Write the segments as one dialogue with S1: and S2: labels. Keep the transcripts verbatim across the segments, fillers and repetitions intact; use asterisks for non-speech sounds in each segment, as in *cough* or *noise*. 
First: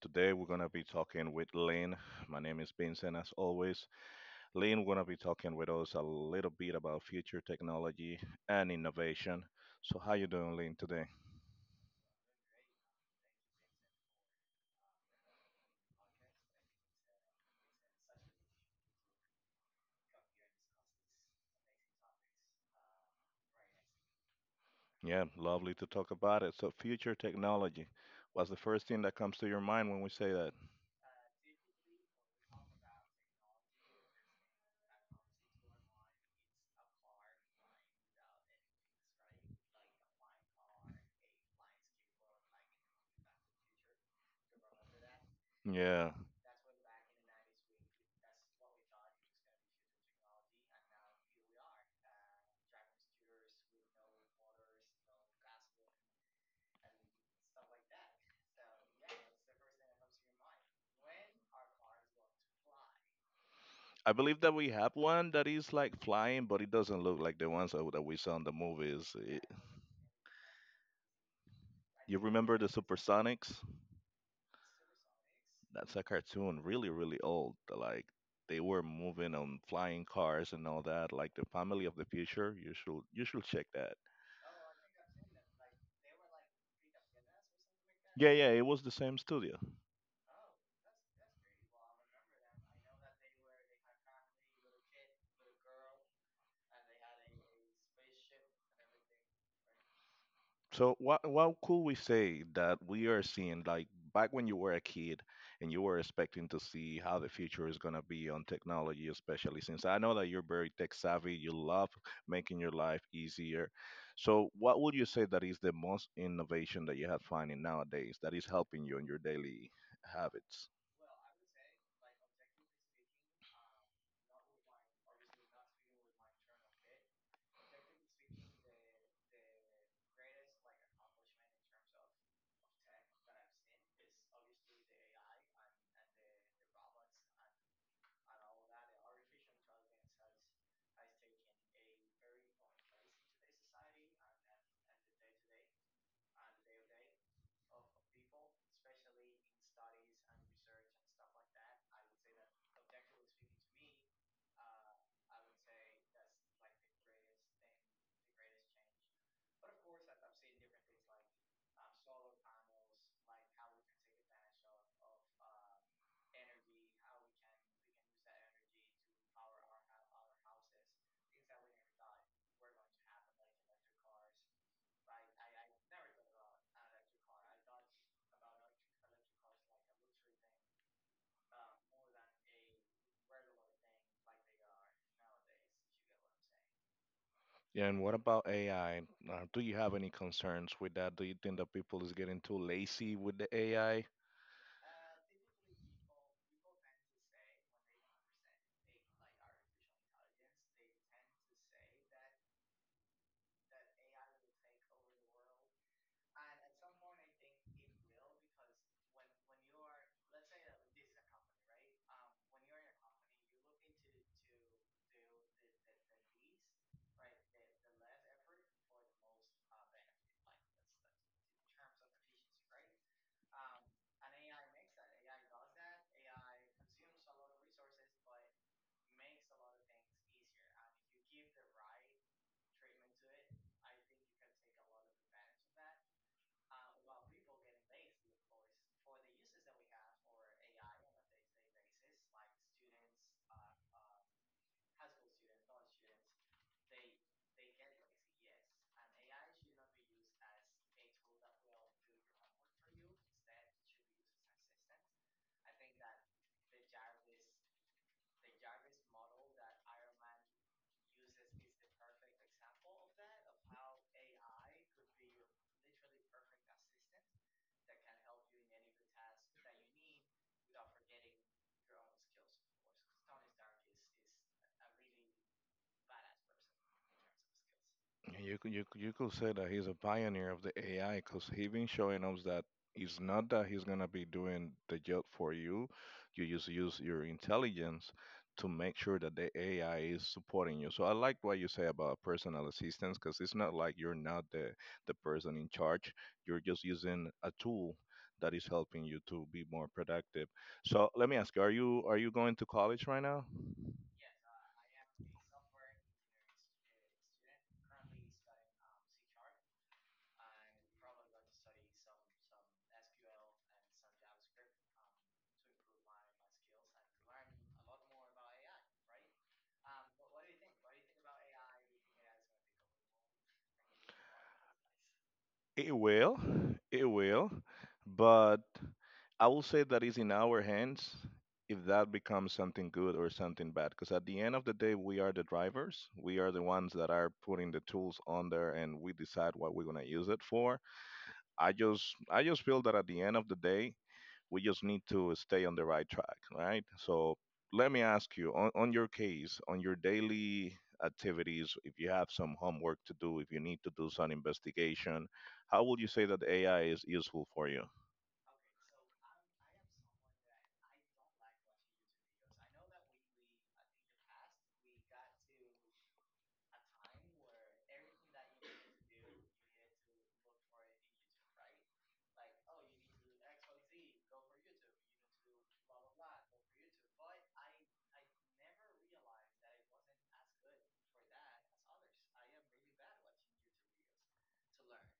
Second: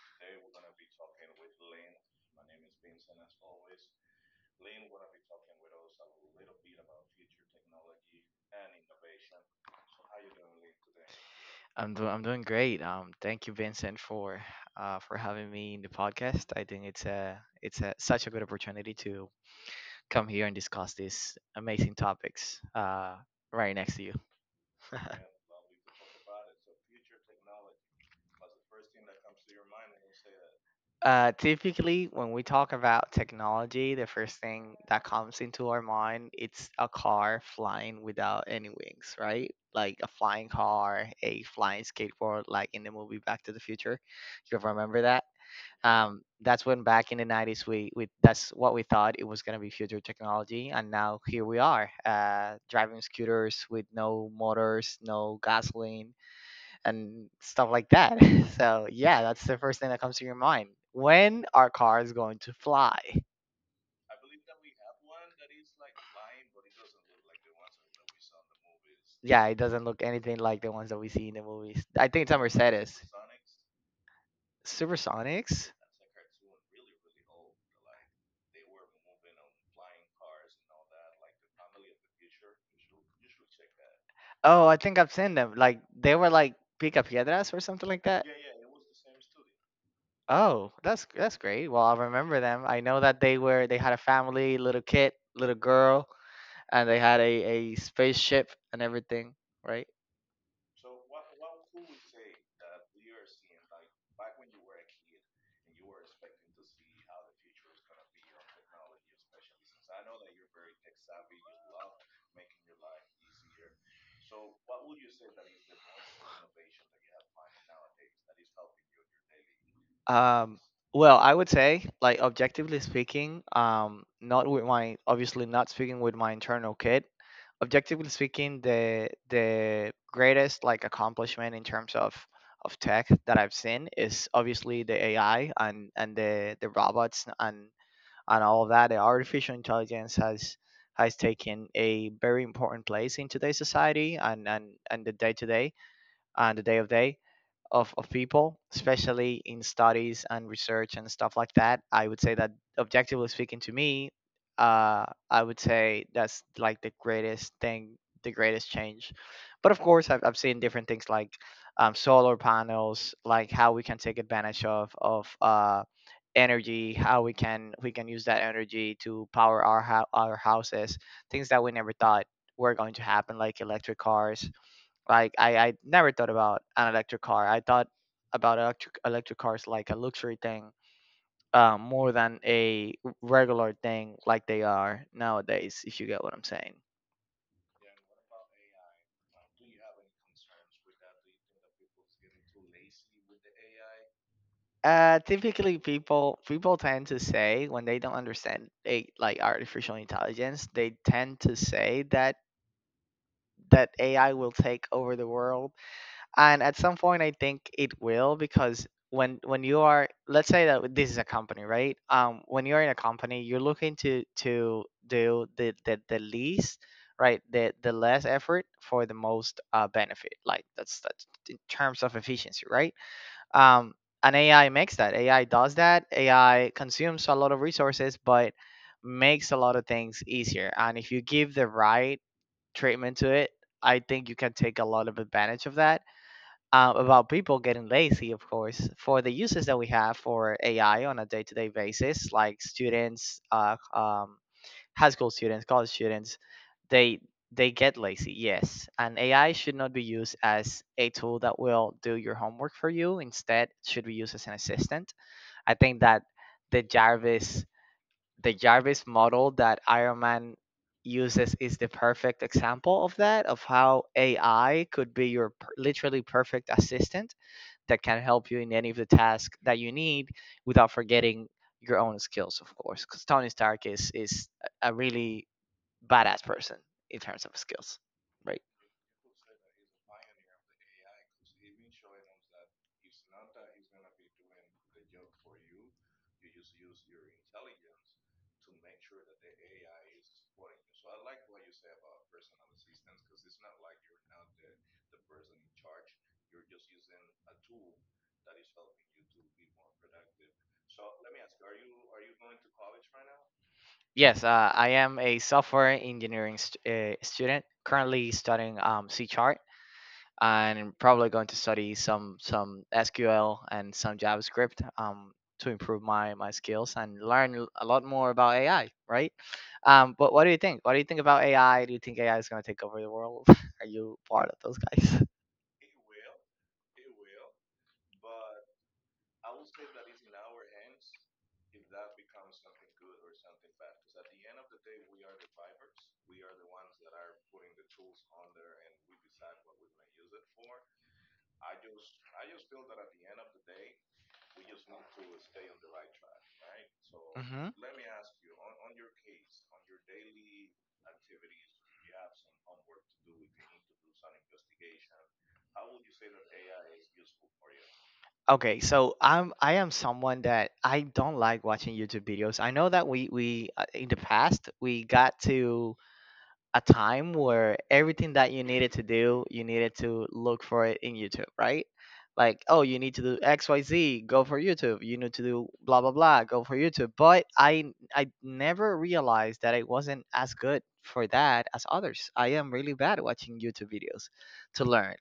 S1: Today, we're going to be talking with Lynn. My name is Vincent, as always. Lynn, we're going to be talking with us a little bit about future technology and innovation. So, how you doing, Lynn, today?
S2: I'm do- I'm doing great. Um, thank you, Vincent, for uh, for having me in the podcast. I think it's a it's a, such a good opportunity to come here and discuss these amazing topics uh, right next to you. *laughs*
S1: Yeah, lovely to talk about it. So, future technology. What's the first thing that comes to your mind when we say that?
S2: Uh, typically, when we talk about technology, the first thing that comes into our mind it's a car flying without any wings, right? Like a flying car, a flying skateboard, like in the movie Back to the Future. You remember
S1: Yeah,
S2: um, that's when back in the nineties we, we that's what we thought it was going to be future technology, and now here we are uh, driving scooters with no motors, no gasoline and stuff like that. *laughs* So yeah, that's the first thing that comes to your mind. When are cars going to fly?
S1: I believe that we have one that is like flying, but it doesn't look like the ones that that we saw in the movies. It-
S2: Yeah, it doesn't look anything like the ones that we see in the movies. I
S1: you
S2: think it's a
S1: remember the
S2: Mercedes.
S1: Supersonics?
S2: Supersonics.
S1: That's a cartoon, really really old, like they were moving on flying cars and all that, like the family of the future. You should you should check that.
S2: Oh, I think I've seen them. Like, they were like Pica Piedras or something like that.
S1: Yeah, yeah, it was the same studio.
S2: Oh, that's that's great. Well, I'll remember them. I know that they were they had a family, little kid, little girl, and they had a, a spaceship and everything, right?
S1: So what what could we say that we are seeing, like back when you were a kid, and you were expecting to see how the future is gonna be on technology, especially since I know that you're very tech savvy, you love making your life easier. So what would you say that is the most innovation that you have finding nowadays that is helping you in your daily
S2: Um,
S1: habits?
S2: well, I would say, like, objectively speaking, um, not with my, obviously not speaking with my internal kid. Objectively speaking, the the greatest like accomplishment in terms of of tech that I've seen is obviously the A I, and and the the robots, and and all of that. The artificial intelligence has has taken a very important place in today's society, and and and the day to day and the day of day of, of people, especially in studies and research and stuff like that. I would say that, objectively speaking, to me, uh, I would say that's like the greatest thing, the greatest change. But of course, I've, I've seen different things like um, solar panels, like how we can take advantage of of uh, energy, how we can we can use that energy to power our hou- our houses, things that we never thought were going to happen, like electric cars. Like I, I never thought about an electric car. I thought about electric electric cars like a luxury thing, uh, more than a regular thing like they are nowadays, if you get what I'm saying.
S1: Yeah. And what about A I? Uh, do you have any concerns with that? Do you think that people is getting too lazy with the A I?
S2: Uh, typically people people tend to say, when they don't understand a, like, artificial intelligence, they tend to say that that A I will take over the world. And at some point, I think it will, because when when you are, let's say that this is a company, right? um when you're in a company, you're looking to to do the the, the least, right? The the less effort for the most uh benefit, like that's that's in terms of efficiency, right? um and AI makes that. AI does that. AI consumes a lot of resources, but makes a lot of things easier, and if you give the right treatment to it, I think you can take a lot of advantage of that. um, about people getting lazy, of course, for the uses that we have for A I on a day to day basis, like students, uh, um, high school students, college students, they they get lazy, yes. And A I should not be used as a tool that will do your homework for you. Instead, it should be used as an assistant. I think that the Jarvis the Jarvis model that Iron Man uses is the perfect example of that, of how A I could be your per- literally perfect assistant that can help you in any of the tasks that you need without forgetting your own skills, of course. Because Tony Stark is is a really badass person in terms of skills,
S1: You
S2: right?
S1: could, you, could- you could say that he's a pioneer of the A I, because he been showing us that it's not that he's gonna be doing the job for you. You just use your intelligence to make sure that the A I is supporting you. So I like what you say about personal assistance, because it's not like you're not the the person in charge. You're just using a tool that is helping you to be more productive. So let me ask you, are you are you going to college right now?
S2: Yes, uh, I am a software engineering st- uh, student, currently studying um, C chart, and I'm probably going to study some some S Q L and some JavaScript um, to improve my my skills and learn a lot more about A I, right? Um, but what do you think? What do you think about A I? Do you think A I is going to take over the world? *laughs* Are you part of those guys?
S1: It will, it will, but I will say that it's in our hands if that becomes something good or something bad. Because at the end of the day, we are the drivers. We are the ones that are putting the tools on there, and we decide what we're gonna use it for. I just, I just feel that at the end of the day, we just need to stay on the right track, right? So
S2: Hmm.
S1: let me ask you on, on your case, on your daily activities, if you have some homework to do, if you need to do some investigation, how would you say that A I is useful for you?
S2: Okay, so I'm I am someone that I don't like watching YouTube videos. I know that we we uh, in the past, we got to a time where everything that you needed to do, you needed to look for it in YouTube, right? Like, oh, you need to do X Y Z, go for YouTube. You need to do blah blah blah, go for YouTube. But I I never realized that I wasn't as good for that as others. I am really bad at watching YouTube videos to learn.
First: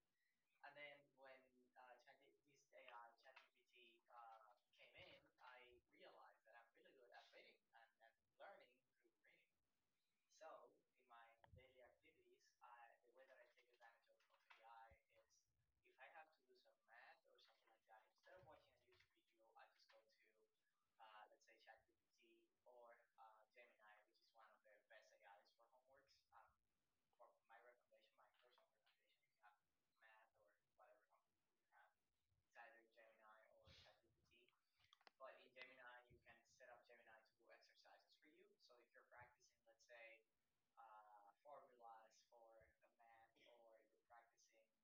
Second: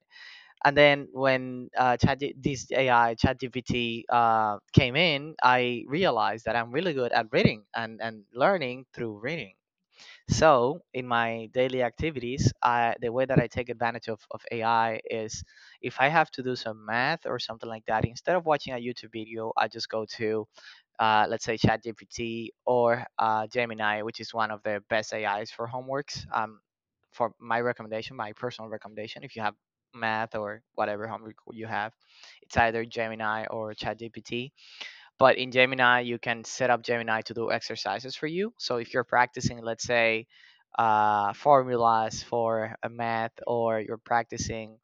S2: And then when uh, Chat this A I ChatGPT uh, came in, I realized that I'm really good at reading, and, and learning through reading. So in my daily activities, I, the way that I take advantage of, of A I is, if I have to do some math or something like that, instead of watching a YouTube video, I just go to, uh, let's say, ChatGPT or uh, Gemini, which is one of the best A Is for homeworks. Um, for my recommendation, my personal recommendation, if you have math or whatever homework you have, it's either Gemini or ChatGPT. But in Gemini, you can set up Gemini to do exercises for you. So if you're practicing, let's say, uh, formulas for a math, or you're practicing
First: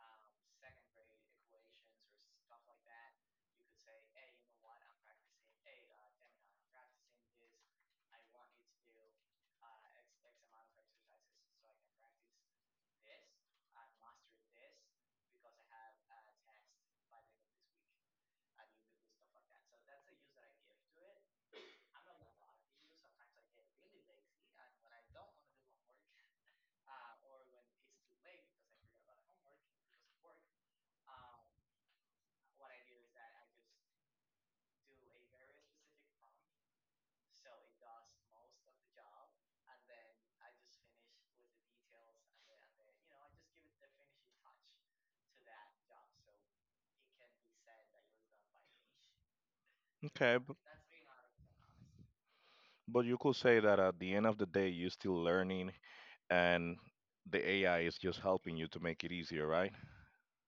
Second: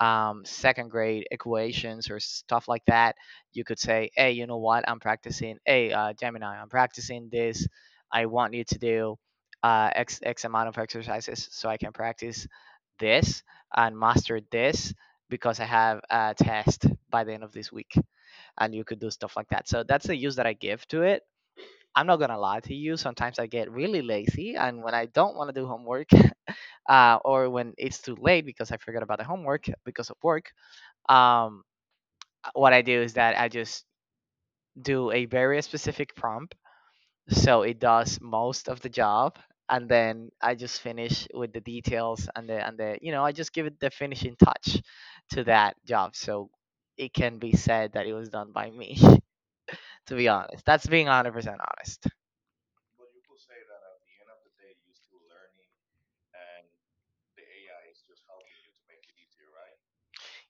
S2: um, second grade equations or stuff like that, you could say, "Hey, you know what? I'm practicing. Hey, uh, Gemini, I'm practicing this. I want you to do uh, x x amount of exercises so I can practice this and master this, because I have a test by the end of this week." And you could do stuff like that. So that's the use that I give to it. I'm not gonna lie to you. Sometimes I get really lazy, and when I don't want to do homework, *laughs* uh, or when it's too late because I forgot about the homework because of work, um, what I do is that I just do a very specific prompt, so it does most of the job, and then I just finish with the details, and the and the you know I just give it the finishing touch to that job, so it can be said that it was done by me. *laughs* To be
S1: Okay, b-
S2: honest. That's being one hundred percent honest.
S1: but you could say that at the end of the day, you're still learning, and the A I is just helping you to make it easier, right?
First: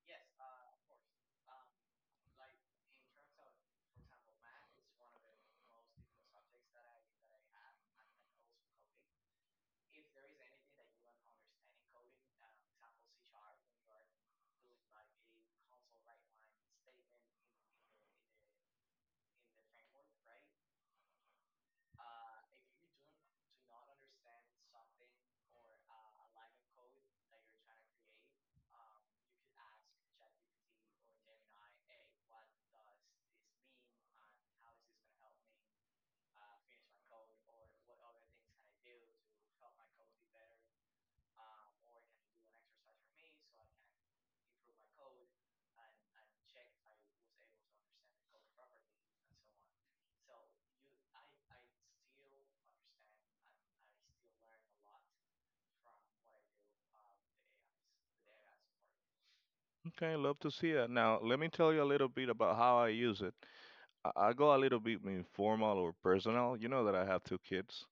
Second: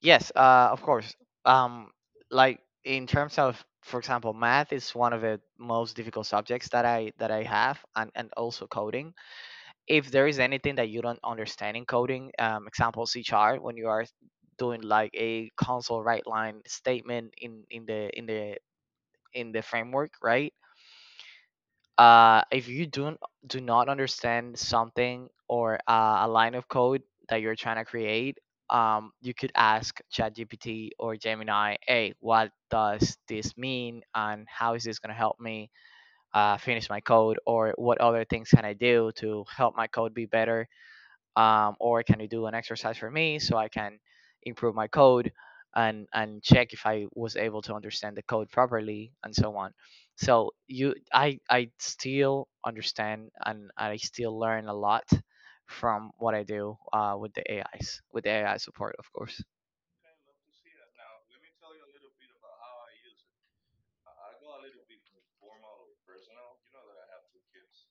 S2: Yes, uh, of course. Um, like in terms of, for example, math is one of the most difficult subjects that I that I have, and and also coding. If there is anything that you don't understand in coding, um, example C chart, when you are doing like a console right line statement in in the in the in the framework, right? Uh, if you don't do not understand something, or uh, a line of code that you're trying to create, um, you could ask ChatGPT or Gemini, "Hey, what does this mean, and how is this going to help me uh, finish my code, or what other things can I do to help my code be better?" um, or can you do an exercise for me so I can improve my code and and check if I was able to understand the code properly and so on. So you, I I still understand and I still learn a lot from what I do uh, with the AIs with the A I support, of course.
S1: Okay, love to see it. Now, let me tell you a little bit about how I use it. I, I go a little bit informal or personal. You know that I have two kids.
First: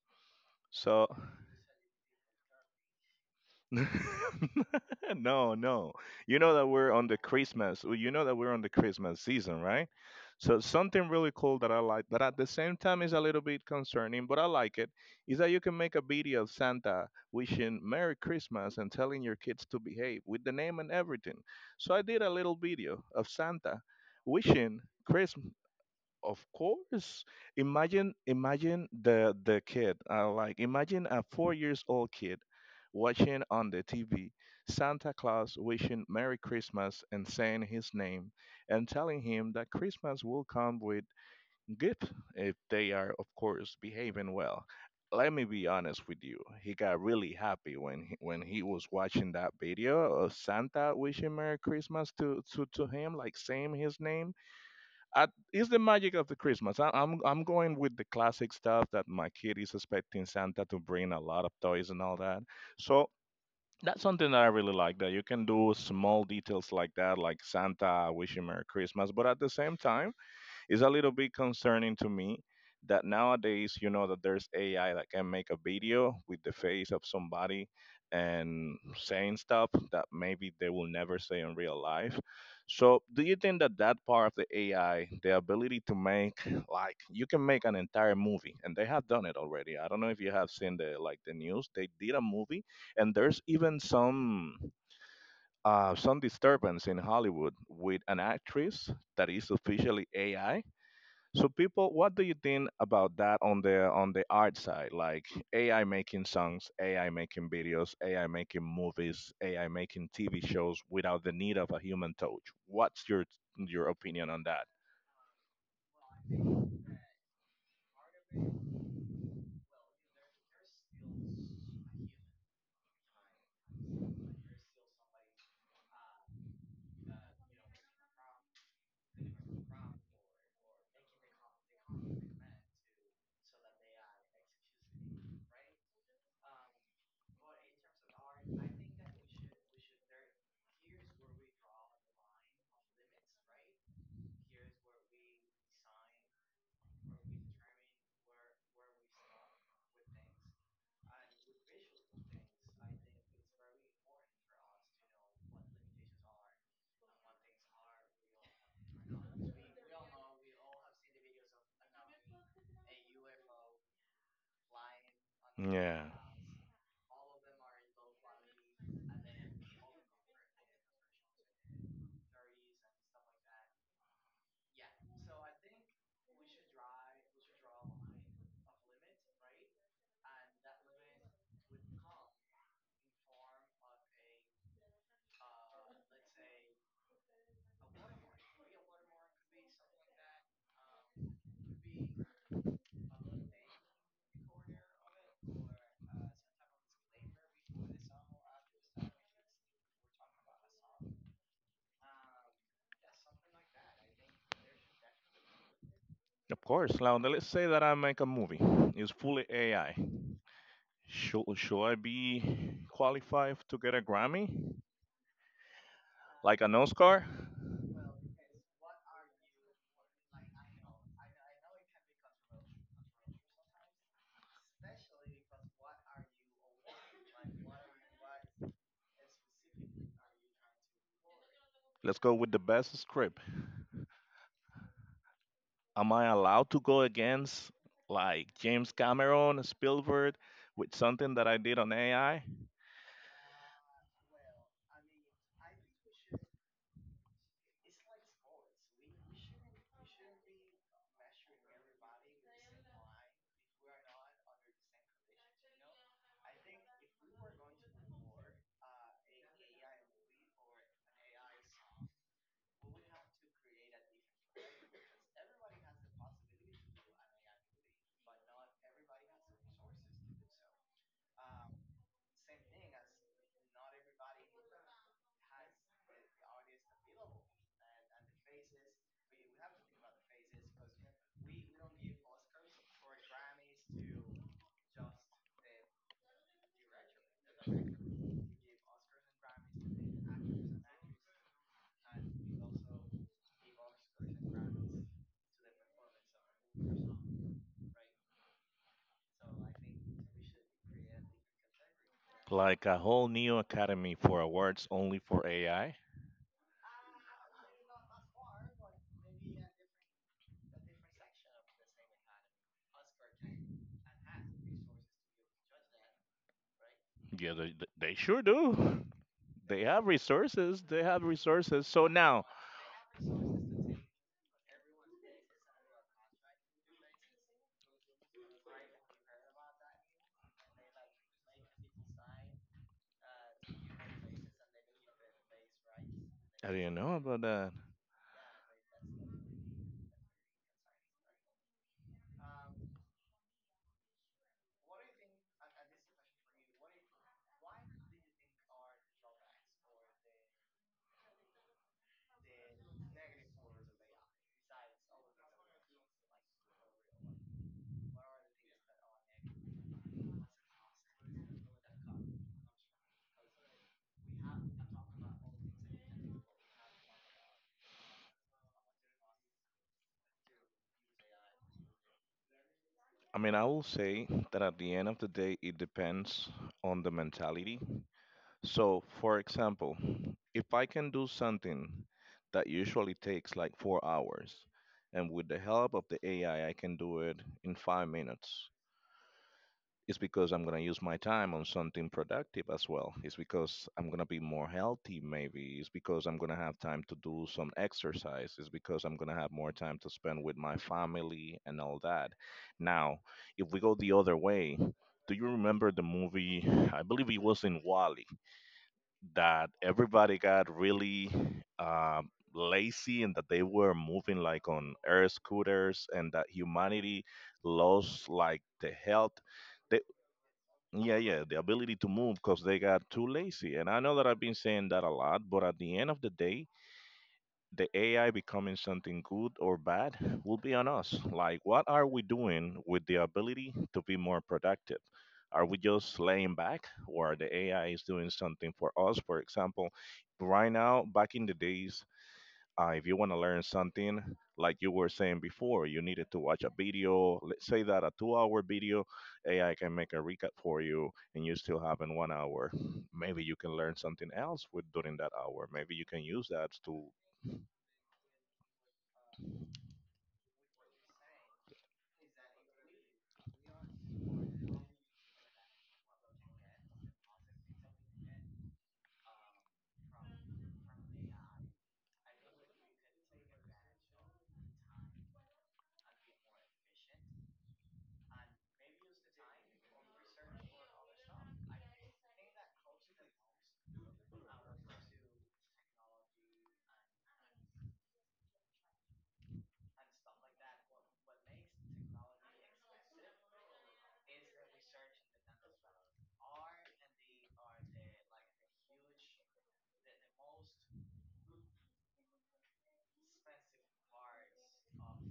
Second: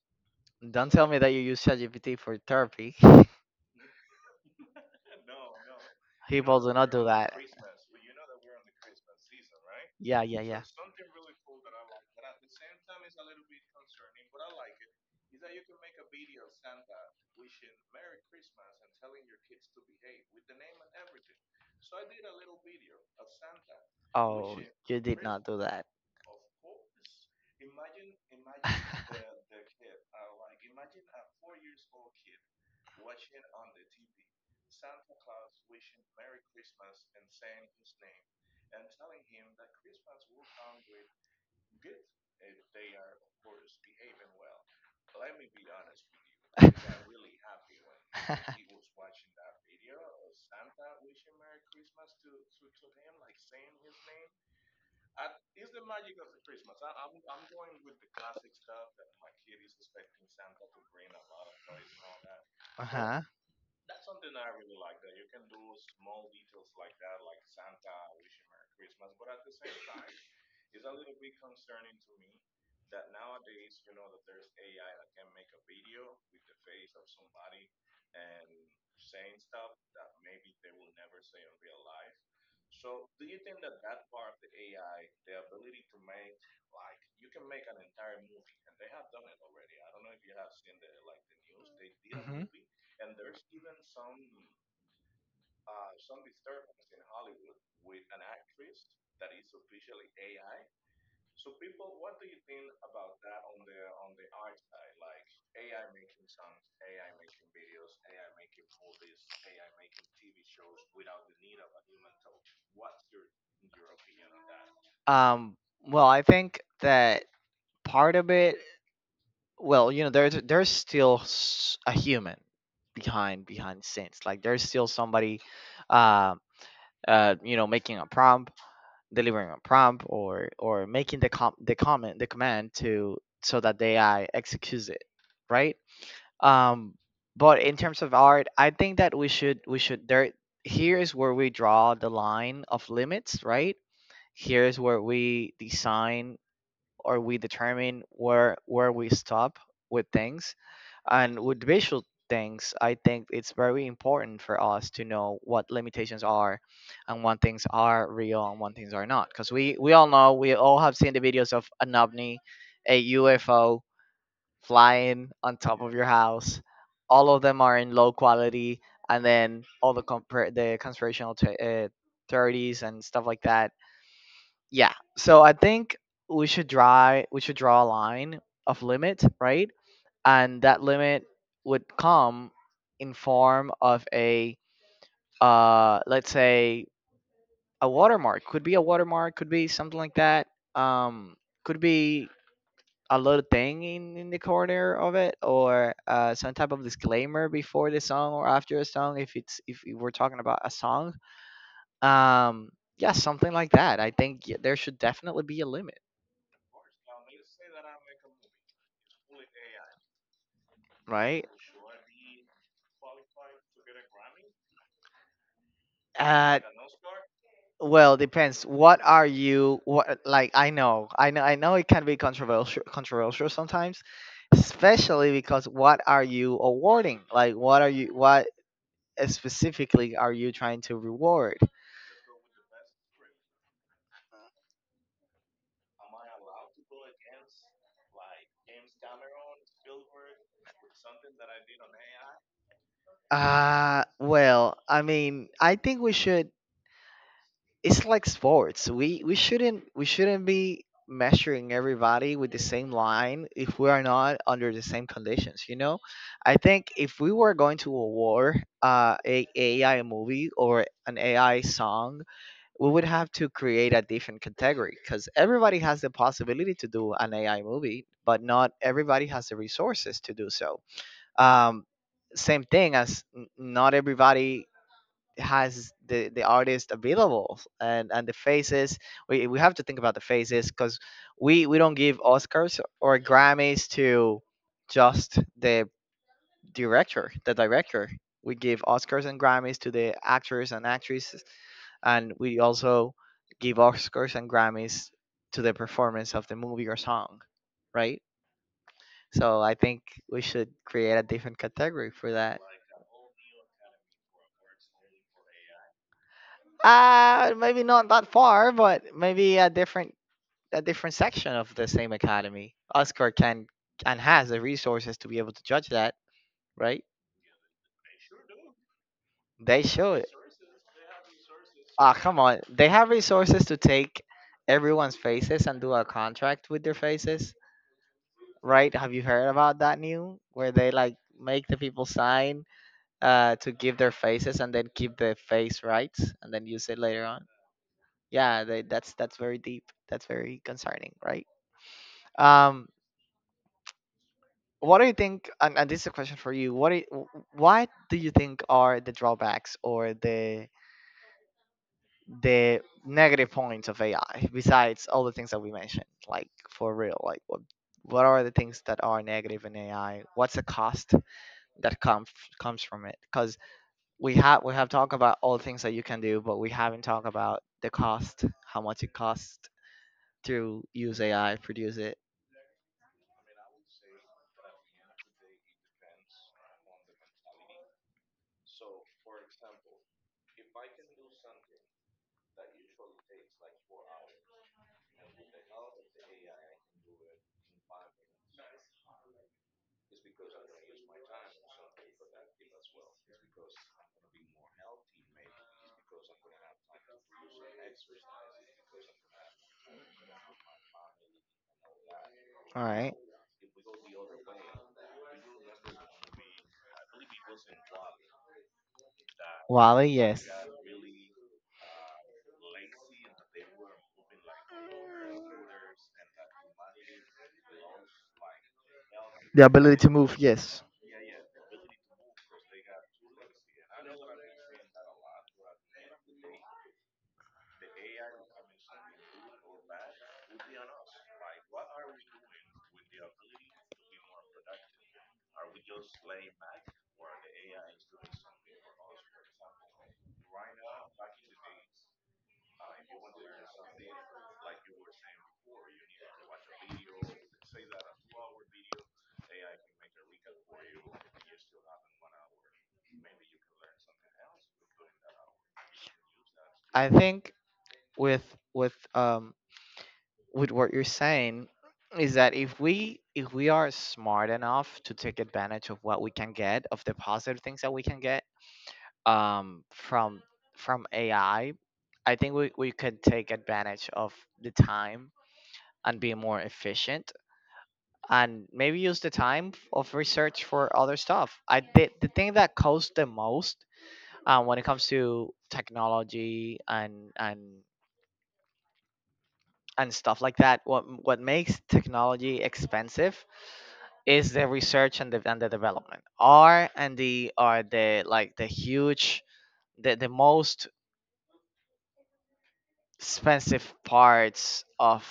S2: Don't tell
S1: So,
S2: me that you use ChatGPT for therapy. *laughs*
S1: *laughs* no, no. You know
S2: People
S1: that
S2: do not
S1: we're
S2: do
S1: on the
S2: that.
S1: Christmas. Well, you know that we're on the Christmas season, right?
S2: Yeah, yeah,
S1: So
S2: yeah.
S1: something really cool that I like, that at the same time is a little bit concerning, but I like it, is that you can make a video of Santa wishing Merry Christmas and telling your kids to behave with the name and everything. So I did a little video of Santa
S2: Oh,
S1: wishing
S2: you did
S1: Chris.
S2: not do that.
S1: Of course. Imagine, imagine the
S2: *laughs*
S1: the kid. Uh, like imagine a four years old kid watching on the T V Santa Claus wishing Merry Christmas and saying his name, and telling him that Christmas will come with gift, if they are, of course, behaving well. Let me be honest with you. He got really happy when he, when he was
S2: *laughs*
S1: watching that video of Santa wishing Merry Christmas to, to, to him, like saying his name. I, it's the magic of the Christmas. I, I'm I'm going with the classic stuff that my kid is expecting Santa to bring a lot of toys and all that.
S2: uh Bro,
S1: So
S2: huh.
S1: that's something that I really like that you can do small details like that, like Santa, I wish you Merry Christmas, but at the same time it's a little bit concerning to me that nowadays, you know, that there's A I that can make a video with the face of somebody and saying stuff that maybe they will never say in real life. So, do you think that that part of the A I, the ability to make, like you can make an entire movie, and they have done it already? I don't know if you have seen the like the news. They did a movie, and there's even some uh, some disturbance in Hollywood with an actress that is officially A I. So, people, what do you think about that on the on the art side? Like A I making songs, A I making videos, AI making movies, A I making T V shows without the need of a human touch. What's your your opinion on that?
S2: Um, well, I think that part of it, well, you know, there's there's still s- a human behind behind scenes. Like, there's still somebody, uh, uh, you know, making a prompt, delivering a prompt, or or making the com- the comment, the command to, so that the A I executes it, right? Um, but in terms of art, I think that we should we should there here is where we draw the line of limits, right? Here is where we design, or we determine where where we stop with things. And with visual things, I think it's very important for us to know what limitations are and what things are real and what things are not, because we we all know, we all have seen the videos of an ovni, a UFO, flying on top of your
S1: Yeah.
S2: house. All of them are in low quality, and then all the compar the conspirational the- uh, thirties and stuff like that, yeah. So I think we should draw we should draw a line of limit, right? And that limit would come in form of a, uh let's say, a watermark. Could be a watermark, could be something like that. Um could be a little thing in, in the corner of it or uh, some type of disclaimer before the song or after a song if it's if we're talking about a song. um yeah, something like that. I think y- there should definitely be a limit,
S1: Of course. Now let's say that I make a movie. It's fully A I.
S2: right.
S1: Should should I be qualified to get a Grammy?
S2: Uh,
S1: Like an Oscar?
S2: well, depends. What are you? What like? I know, I know, I know. It can be controversial, controversial sometimes, especially because what are you awarding? Like, what are you? What specifically are you trying to reward?
S1: Let's go with the best script. Am I allowed to go against like James Cameron, Spielberg, with something that I did on A I?
S2: Uh, well, I mean, I think we should it's like sports. We we shouldn't we shouldn't be measuring everybody with the same line if we are not under the same conditions. You know, I think if we were going to award uh, a AI movie or an A I song, we would have to create a different category because everybody has the possibility to do an A I movie, but not everybody has the resources to do so. Um, same thing as n- not everybody has the the artist available and and the faces. We, we have to think about the faces, because we we don't give oscars or grammys to just the director the director. We give oscars and grammys to the actors and actresses, and we also give oscars and grammys to the performance of the movie or song, right? So I think we should create a different category for that.
S1: Like a whole new academy for awards only for A I?
S2: Uh maybe not that far, but maybe a different— a different section of the same academy. Oscar can and has the resources to be able to judge that, right?
S1: Yeah, they, they they sure do.
S2: They
S1: They have
S2: show it.
S1: resources. They have resources. So
S2: Ah, come
S1: now,
S2: on. They have resources to take everyone's faces and do a contract with their faces, right? Have you heard about that new where they like make the people sign uh to give their faces and then keep the face rights and then
S1: I
S2: use
S1: didn't
S2: it
S1: know
S2: later
S1: about
S2: on?
S1: that.
S2: Yeah, they, that's that's very deep. That's very concerning, right? Um what do you think— and, and this is a question for you. What do you, w- what do you think are the drawbacks or the the negative points of ai, besides all the things that we mentioned? Like, for real, like what what are the things that are negative in ai? What's the cost that comes comes from it? Because we have we have talked about all the things that you can do, but we haven't talked about the cost, how much it costs to use ai, produce it.
S1: I mean, I will say that at the end of the day, it depends on the mentality. So, for example, if I can do something that usually takes like four hours, and with the help of the A I, I I can do it in five minutes, it's because I'm going to use my time on something productive as well. It's because I'm going to be more healthy, maybe. It's because I'm going to have time to do some exercise. It's because I'm going to have more time to spend with my family and all that.
S2: All right.
S1: Now, if we go the other way, do you remember the movie? I believe it was in Wally, that
S2: Wally,
S1: everybody
S2: yes.
S1: got really um, lazy, and that they were moving like on air scooters, and that humanity lost like the health.
S2: The ability
S1: They,
S2: to move, yes.
S1: yeah, yeah, the ability to move, because they got too lazy, and I know that I've been saying that a lot, but at the end of the day, the A I becoming something good or bad will be on us. Like, what are we doing with the ability to be more productive? Are we just laying back, or the A I is doing something for us? For example, right now, back in the days, uh, if you want to learn something, like you were saying before, you needed to watch a video. Let's say that a two-hour video, A I can make a recap for you, and you still have in one hour, maybe you can learn something else with, during that hour maybe you can use that to.
S2: I think with with um with what you're saying is that if we if we are smart enough to take advantage of what we can get, of the positive things that we can get um from from A I, I I think we, we could take advantage of the time and be more efficient, and maybe use the time f- of research for other stuff. I the, the thing that costs the most, um, when it comes to technology and and and stuff like that— What what makes technology expensive is the research and the and the development. R and D are the like the huge the, the most expensive parts of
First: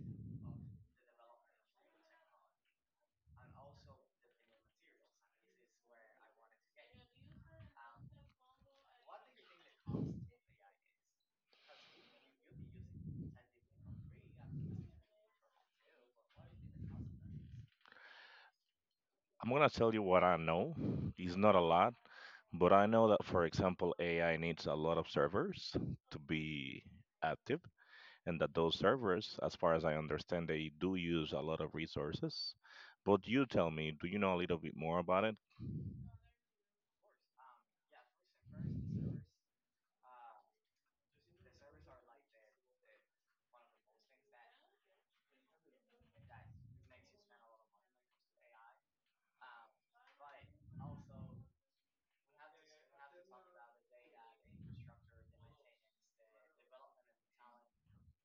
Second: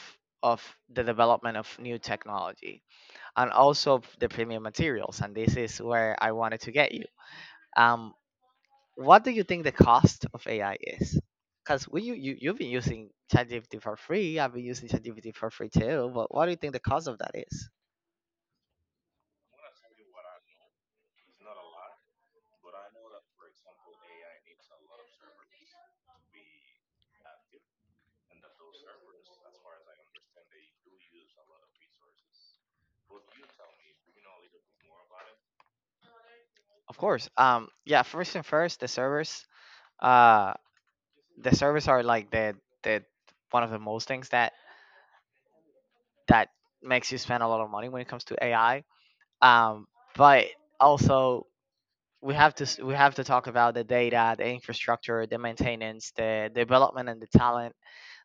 S2: of the development of new technology, and also the premium materials. And this is where I wanted to get you. Um what do you think the cost of A I is? Because we you, you you've been using ChatGPT for free. I've been using ChatGPT for free too. But what do you think the cost of that is?
S1: I'm gonna tell you what I know. It's not a lot, but I know that, for example, A I needs a lot of servers to be active, and that those servers, as far as I understand, they do use a lot of resources. But you tell me, do you know a little bit more about it?
S2: Of course. Um, yeah. First and first, the servers. Uh, the servers are like the the one of the most things that that makes you spend a lot of money when it comes to A I. Um, but also we have to s- we have to talk about the data, the infrastructure, the maintenance, the development, and the talent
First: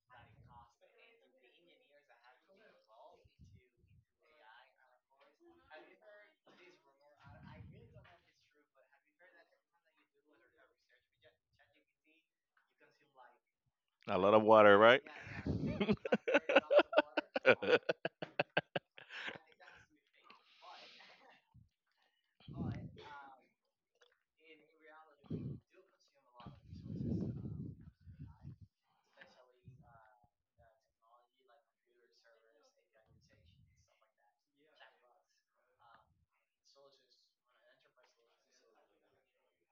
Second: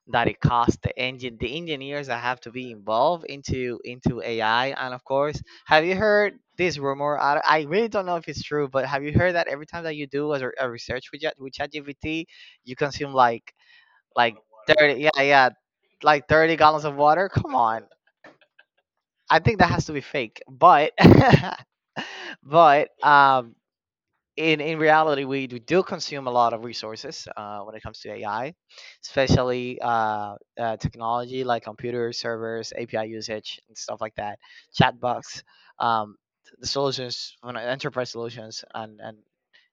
S2: that it costs, the engine the engineers that have to be involved into into A I. And of course, have you heard this rumor? I, I really don't know if it's true, but have you heard that every time that you do a, re- a research with Chat- with ChatGPT you consume like—
S1: A lot
S2: like
S1: of water,
S2: thirty,
S1: right?
S2: yeah, yeah, like thirty gallons of water, come on.
S1: *laughs*
S2: I think that has to be fake, but *laughs* but um in in reality, we we do consume a lot of resources, uh, when it comes to A I, especially uh, uh, technology like computers, servers, A P I usage, and stuff like that. Chatbots, um, the solutions, when I- enterprise solutions, and and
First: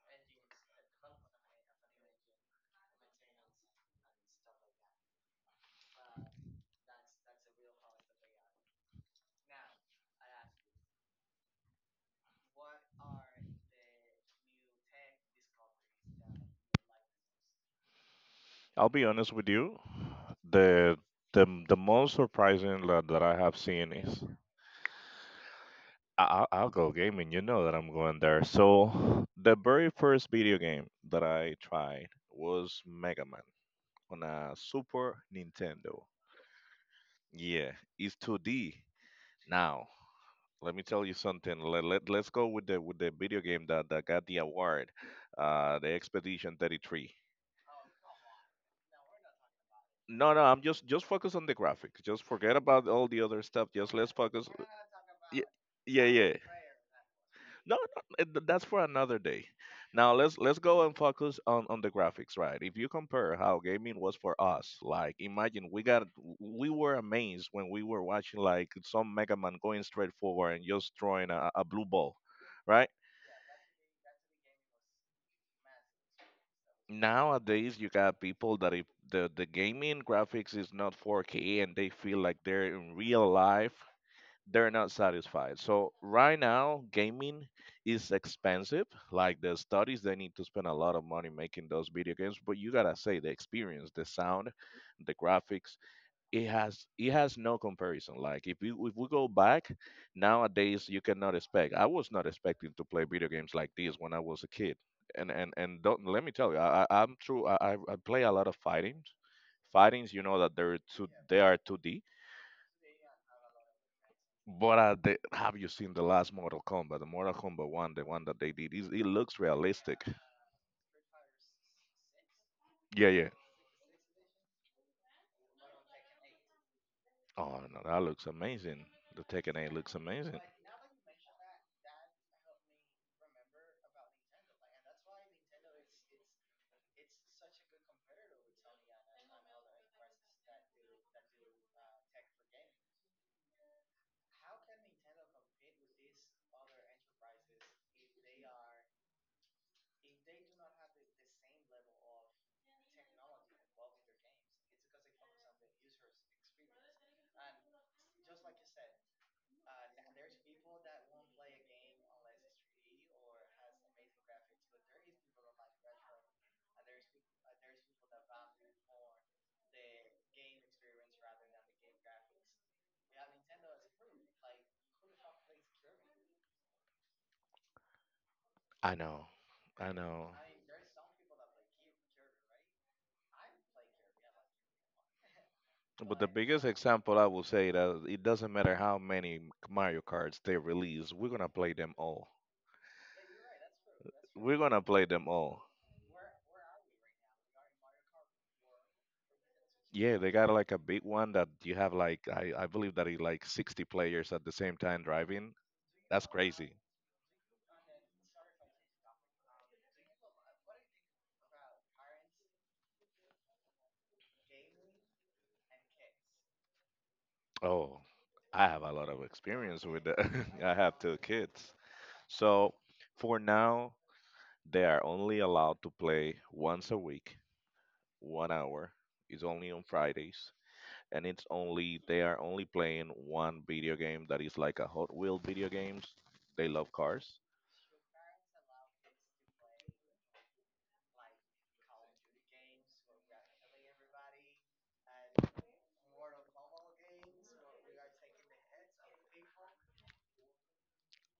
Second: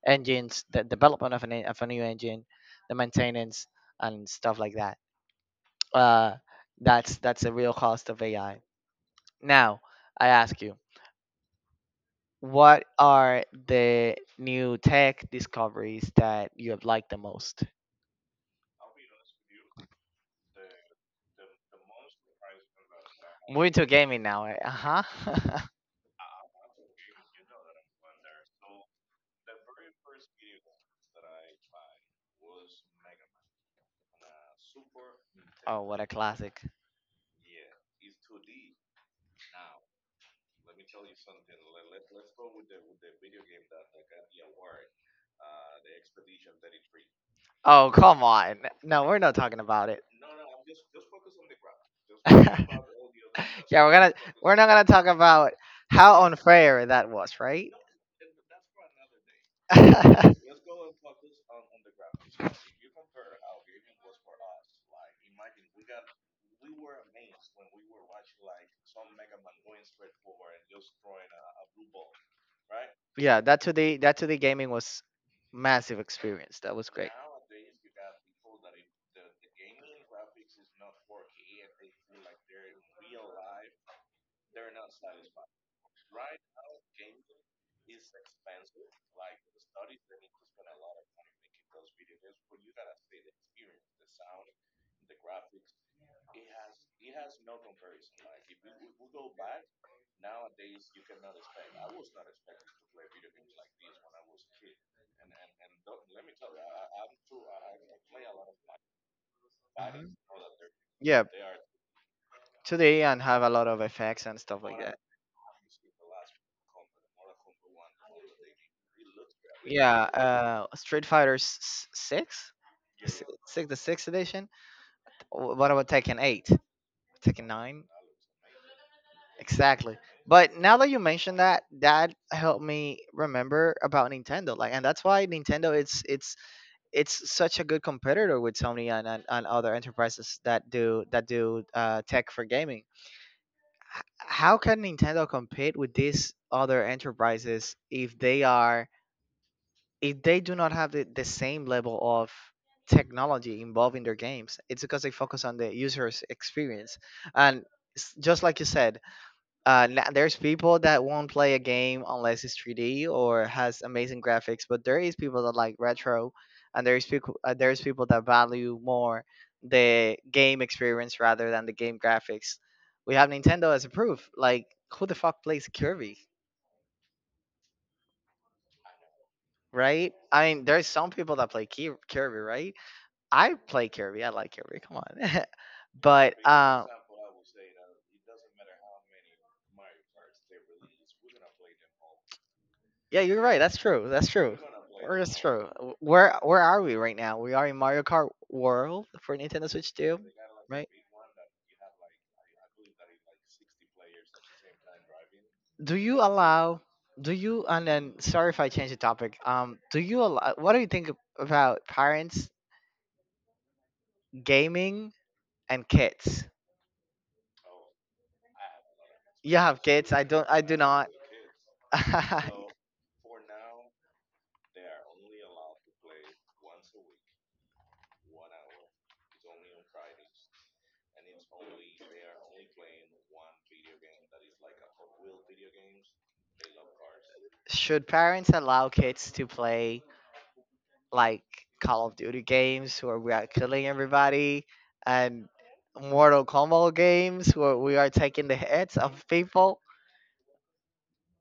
S2: engines, the development of an en- of a new engine, the maintenance, and stuff like that. Uh, that's that's a real cost of A I. Now, I ask you, what are the new tech discoveries that you have liked the most?
S1: I'll be honest with you. The the the most surprising that, that I have
S2: Moving to
S1: seen
S2: gaming
S1: is.
S2: now, right? Uh huh.
S1: I- I'll, I'll go gaming. You know that I'm going there. So the very first video game that I tried was Mega Man on a Super
S2: *laughs* Oh, what
S1: Nintendo.
S2: a classic.
S1: Yeah, it's two D. Now, let me tell you something. Let, let, let's go with the with the video game that, that got the award, uh, the Expedition thirty-three.
S2: Oh, come on. No, we're not talking about it.
S1: No, no, I'm just just focus on the graphics. Just
S2: *laughs*
S1: forget about all the other stuff.
S2: Yeah, we're
S1: Just let's
S2: gonna
S1: focus.
S2: we're not gonna talk
S1: Yeah,
S2: about
S1: yeah,
S2: how
S1: yeah.
S2: unfair that was, right?
S1: No, no, it- th- that's for another day. Now let's
S2: *laughs*
S1: let's go and focus on on the graphics, right? If you compare how gaming was for us, like imagine we got we were amazed when we were watching like some Mega Man going straight forward and just throwing a, a blue ball, right?
S2: Yeah, that today that today gaming was massive experience. That was great.
S1: Nowadays you got people that if the, the gaming graphics is not four K and they feel like they're in real life, they're not satisfied. So right now gaming is expensive. Like the studies they need to spend a lot of money making those video games, but you gotta say, the experience, the sound, the graphics, it has it has no comparison. Like if you if we go back nowadays, you cannot expect. I was not expecting to play video games like this when I was a kid. And and and don't let me tell you, I, I I'm true. I I I play a lot of fighting. Fightings,
S2: Mhm.
S1: you know that they're two
S2: Yeah,
S1: they are two D.
S2: today and have a lot of effects and stuff
S1: But
S2: like
S1: uh,
S2: that.
S1: they, have you seen the last Mortal Kombat, the Mortal Kombat one, the one that they did? It, it looks
S2: Yeah,
S1: realistic.
S2: uh, Street Fighter s- s- Six,
S1: Yeah,
S2: S-
S1: yeah.
S2: Six the Sixth Edition. Wh- What about Tekken Eight, Tekken
S1: Oh no,
S2: Nine?
S1: that looks amazing. The Tekken eight looks
S2: Exactly.
S1: amazing.
S2: But now that you mentioned that, that helped me remember about Nintendo. Like, and that's why Nintendo it's it's it's such a good competitor with Sony and, and, and other enterprises that do that do uh, tech for gaming. H- How can Nintendo compete with these other enterprises if they are— if they do not have the, the same level of technology involved in their games, it's because they focus on the user's experience. And s- just like you said, uh, na- there's people that won't play a game unless it's three D or has amazing graphics, but there is people that like retro, and there's people uh, there's people that value more the game experience rather than the game graphics. We have Nintendo as a proof. Like, who the fuck plays Kirby,
S1: I know, I
S2: right?
S1: know.
S2: I mean, there's some people that play Ki- Kirby, right? I play Kirby. I like Kirby. Come on. *laughs*
S1: But the
S2: But
S1: biggest
S2: um,
S1: example I will say that it doesn't matter how many Mario cards they release, we're gonna play them all.
S2: yeah, you're right. That's true. That's
S1: We're
S2: true.
S1: gonna play
S2: Or
S1: them
S2: that's
S1: all.
S2: true. W- Where where are we right now? We are in Mario Kart World for Nintendo Switch
S1: Yeah,
S2: two,
S1: they got like a
S2: right?
S1: big one that you have like I, I believe that it like sixty players at the same time driving.
S2: Do you
S1: That's crazy.
S2: allow? Do you— and then sorry if I change the topic. Um, do you allow? What do you think ab- about parents gaming and kids?
S1: Oh, I have a lot of
S2: You have
S1: experience with
S2: kids.
S1: that.
S2: I don't. I
S1: *laughs* I
S2: do
S1: have
S2: not.
S1: two kids.
S2: *laughs*
S1: So for now, they are only allowed to play once a week, one hour. It's only on Fridays, and it's only they are only playing one video game that is like a Hot Wheel video games. They love cars.
S2: Should parents allow kids to play like Call of Duty games where we are killing everybody, and Mortal Kombat games where we are taking the heads of people?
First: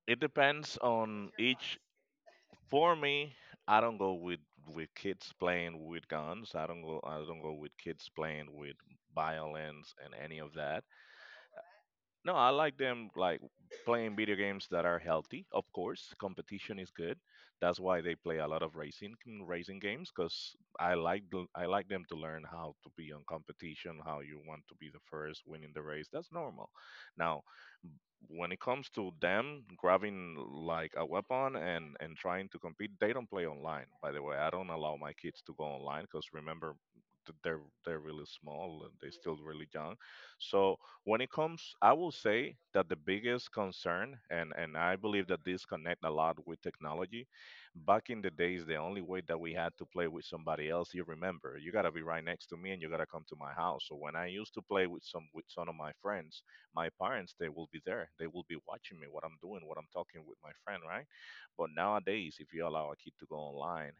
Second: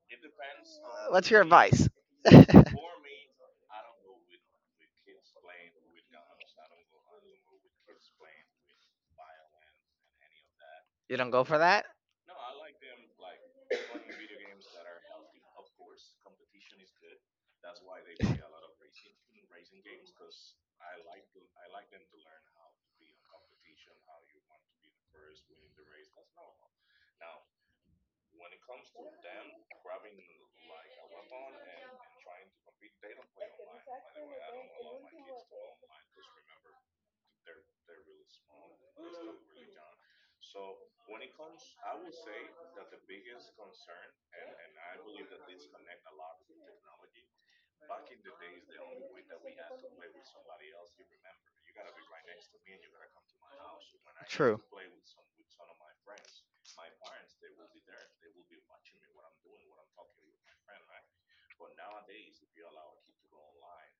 S1: It depends
S2: What's
S1: on
S2: your
S1: each.
S2: advice? *laughs*
S1: For me, I don't go with with kids playing with guns. I don't go. I don't go with kids playing with violence and any of that.
S2: You don't go for that?
S1: No, I like them like playing video games that are healthy. Of course, competition is good. That's why they play a lot of racing mm, racing games because I like the, I like them to learn how to be on competition, how you want to be the first, winning the race. That's normal. Now, when it comes to them grabbing like a weapon and and trying to compete, they don't play online, by the way. I don't allow my kids to go online because, remember, th- they're they're really small and they're still really young. So when it comes, I will say that the biggest concern, and and I believe that this connect a lot with technology. Back in the days, the only way that we had to play with somebody else, you remember, you got to be right next to me, and you got to come to my house. So when I used
S2: True.
S1: to play with some with some of my friends, my parents, they will be there, they will be watching me, what I'm doing, what I'm talking with my friend, right? But nowadays, if you allow a kid to go online,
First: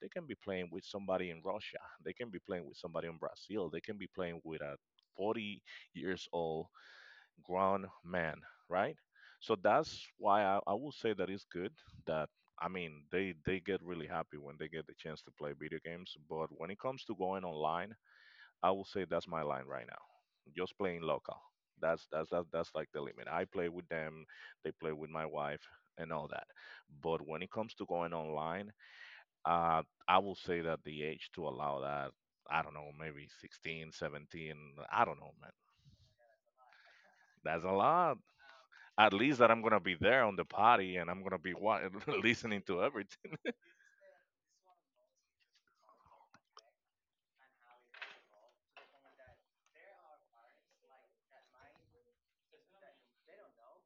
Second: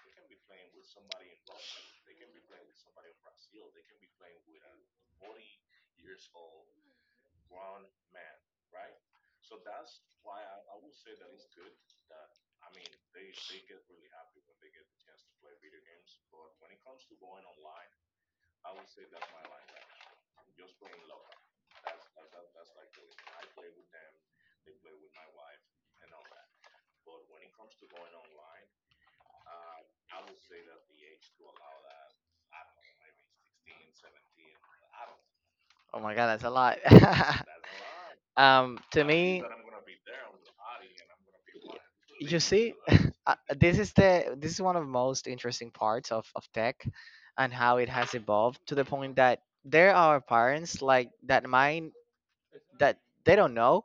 S1: they can be playing with somebody in Russia, they can be playing with somebody in Brazil, they can be playing with a forty years old grown man, right? so that's why i, I will say that it's good that I mean, they, they get really happy when they get the chance to play video games. But when it comes to going online, I will say that's my line right now. Just playing local. That's that's that's, that's like the limit. I play with them, they play with my wife and all that. But when it comes to going online, uh, I will say that the age to allow that, I don't know, maybe sixteen, seventeen, I don't know, man.
S2: Oh my god, that's a lot. *laughs* That's
S1: That's a lot.
S2: lot. *laughs* um, to
S1: At least
S2: me,
S1: that I'm gonna be there on the party and I'm gonna be
S2: y-
S1: wa- *laughs*
S2: you
S1: listening
S2: see,
S1: to
S2: that's *laughs* uh,
S1: everything.
S2: this is the this is one of the most interesting parts of of tech, and how it has evolved to the point that there are parents like that mind that they don't know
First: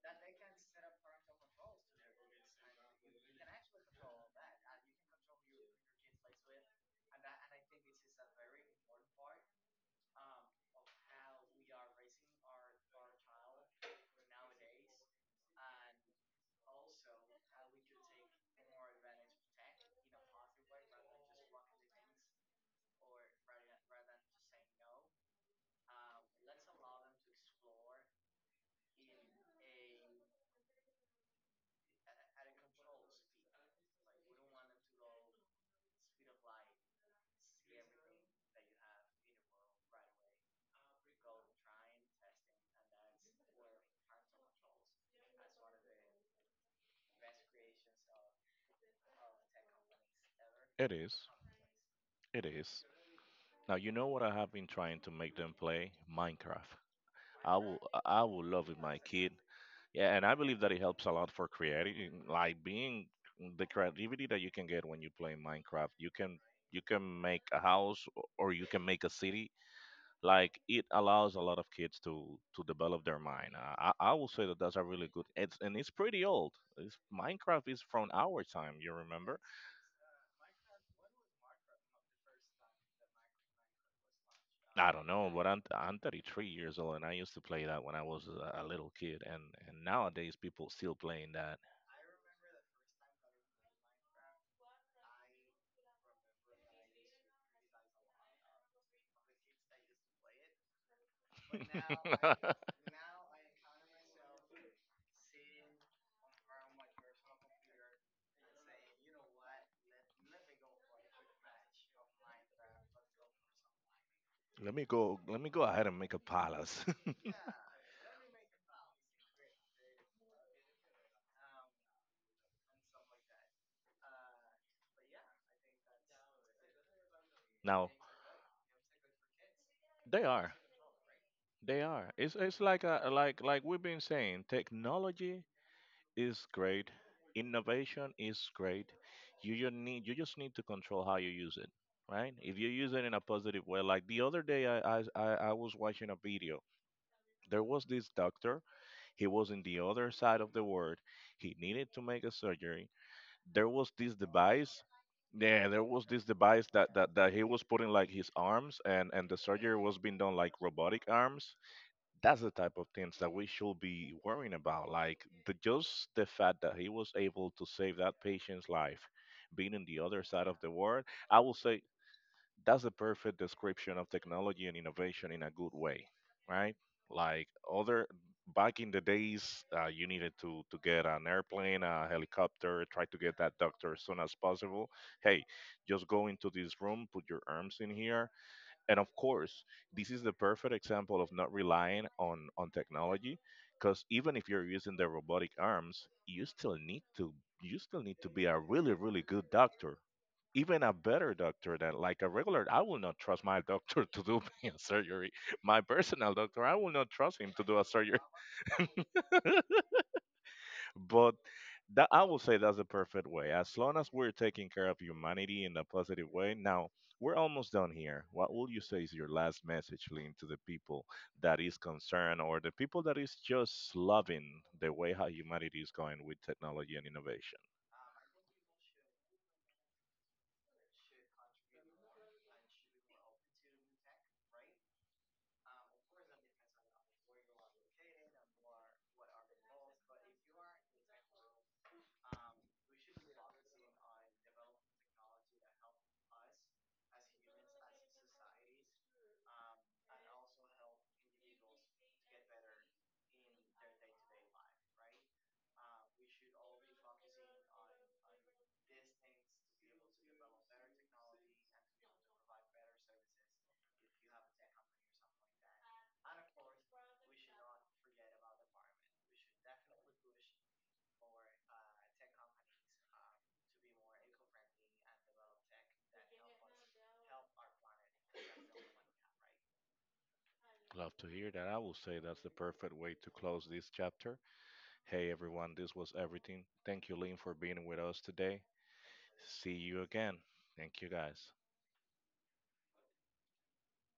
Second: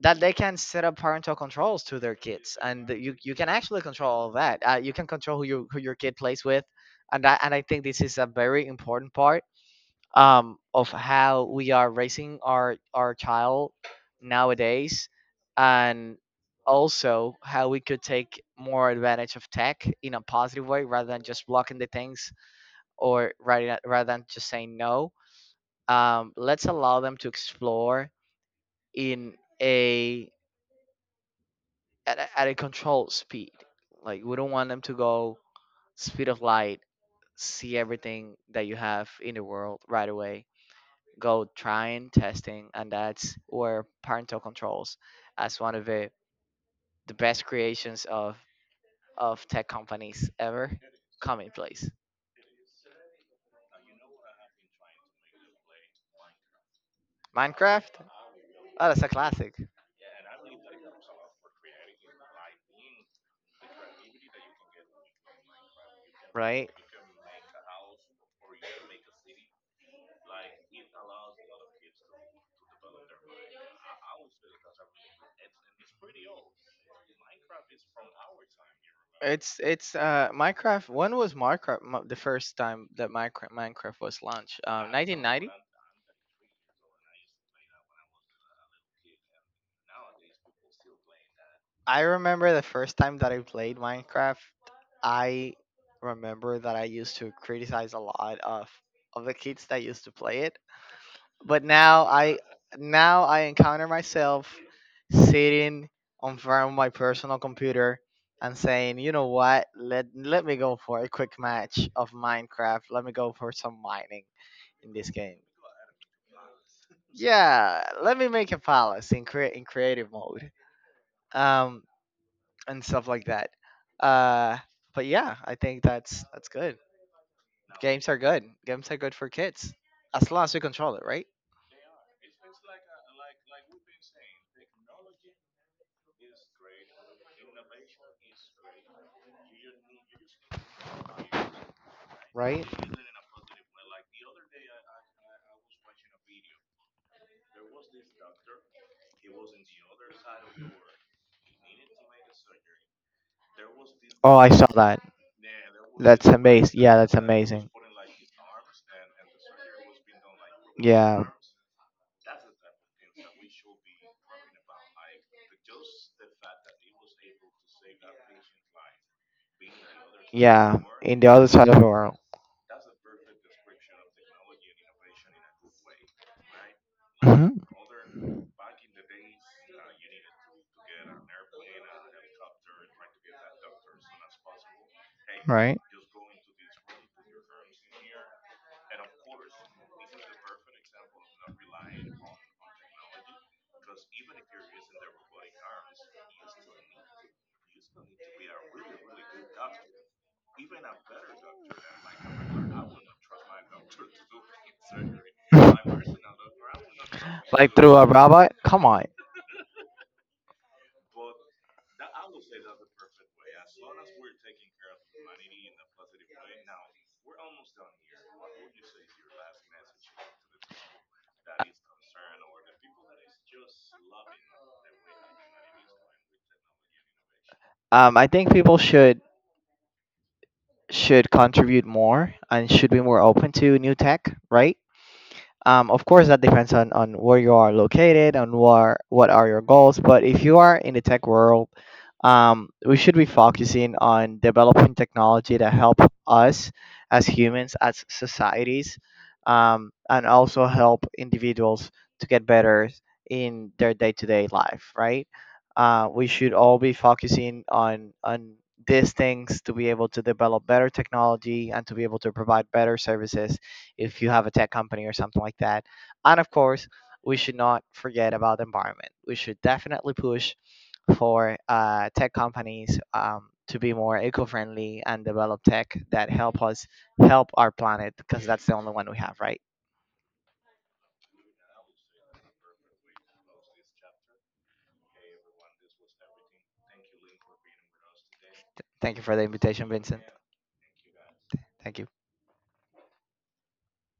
S2: that they can set up parental controls to their kids, and that you you can actually control all that. Uh, you can control who you who your kid plays with, and that, and I think this is a very important part, um, of how we are raising our our child nowadays, and also how we could take more advantage of tech in a positive way rather than just blocking the things, or rather rather than just saying no. Um, let's allow them to explore in a— at, a at a controlled speed. Like we don't want them to go speed of light, see everything that you have in the world right away, go trying, testing. And that's where parental controls as one of the, the best creations of of tech companies ever
S1: It is.
S2: come in place.
S1: It is. Now, you know what I have been trying to make them play? Minecraft. I will
S2: Minecraft.
S1: I will love it,
S2: Oh,
S1: my
S2: that's a
S1: kid.
S2: classic.
S1: Yeah, and I believe that it helps a lot for creating, like being the creativity that you can get when you play Minecraft. You can
S2: Right.
S1: you can make a house or you can make a city. Like, it allows a lot of kids to to develop their mind. Uh, I I will say that that's a really good. It's and it's pretty old. It's, Minecraft is from our time. You remember?
S2: it's it's uh Minecraft— when was minecraft mo- the first time that minecraft minecraft was launched? um
S1: I don't know, but
S2: nineteen ninety?
S1: I'm I'm thirty-three years old, and I used to play that when I was a a little kid, and and nowadays people still playing that.
S2: I remember the first time that I played minecraft, I remember that I used to criticize a lot of of the kids that used to play it. But now I—
S1: *laughs*
S2: now I encounter myself sitting on front of my personal computer and saying, you know what? Let let me go for a quick match of Minecraft. Let me go for some mining
S1: Let me
S2: in this
S1: go.
S2: game.
S1: Let me go ahead and make a palace. *laughs*
S2: Yeah, let me make a palace in crea- in creative mode. Um and stuff like that. Uh but yeah, I think that's that's good.
S1: Now
S2: Games are good. Games are good for kids.
S1: they
S2: As long
S1: are,
S2: as we control it, right?
S1: they are. It's it's like a like like we've been saying, technology is great, innovation is great. You just need you just need to control how you use it, right? If
S2: Right?
S1: you use it in a positive way, like the other day, I I I I was watching a video. There was this doctor. He was in the other side of the world. He needed to make a surgery. There was this
S2: Oh, I saw
S1: device,
S2: that.
S1: yeah, there was this
S2: That's
S1: device
S2: amazing.
S1: that,
S2: Yeah,
S1: that,
S2: that's
S1: that he was
S2: amazing.
S1: putting like his arms, and, and the surgery was being done like robotic
S2: Yeah,
S1: arms. That's the type of things that we should be worrying about. Like, the just the fact that he was able to save that patient's life, being in the other side of the
S2: yeah.
S1: world.
S2: In the
S1: I
S2: other
S1: will
S2: side of the
S1: say
S2: world.
S1: that's a perfect description of technology and innovation in a good way, right? Like,
S2: Hmm.
S1: other back in the days, uh, you needed to to get an airplane, a helicopter, try to get that doctor as soon as possible. Hey,
S2: Right.
S1: just go into this room, put your arms in here, and of course, this is the perfect example of not relying on on technology, because even if you're using the robotic arms, you still need to you still need to be a really really good doctor, even a better doctor than like a regular. I will not trust my *laughs* doctor to do *laughs* me a surgery, my
S2: *laughs*
S1: personal doctor. I will not trust him to do a
S2: A
S1: surgery.
S2: robot?
S1: *laughs*
S2: Come on.
S1: But that, I will say that's the perfect way, as long as we're taking care of humanity in a positive way. Now, we're almost done here. What will you say is your last message, Lynn, to the people that is concerned or the people that is just loving the way how humanity is going with technology and innovation?
S2: Um, I think people should— should contribute more and should be more open to new tech, right? Um, of course, that depends on, on where you are located, on what what are your goals. But if you are in the tech world, um, we should be focusing on developing technology that help us as humans, as societies, um, and also help individuals to get better in their day to day life. Right? Uh, we should all be focusing on on these things to be able to develop better technology and to be able to provide better services if you have a tech company or something like that. And of course, we should not forget about the environment. We should definitely push for uh, tech companies um, to be more eco-friendly and develop tech that help us help our planet, because that's the only one we have, right?
S1: Love to hear that. I will say that's the perfect way to close this chapter. Hey everyone, this was everything. Thank you, Lynn, for being with us today.
S2: Thank you for the
S1: See
S2: invitation,
S1: you
S2: Vincent.
S1: again. Thank you, guys.
S2: Thank you.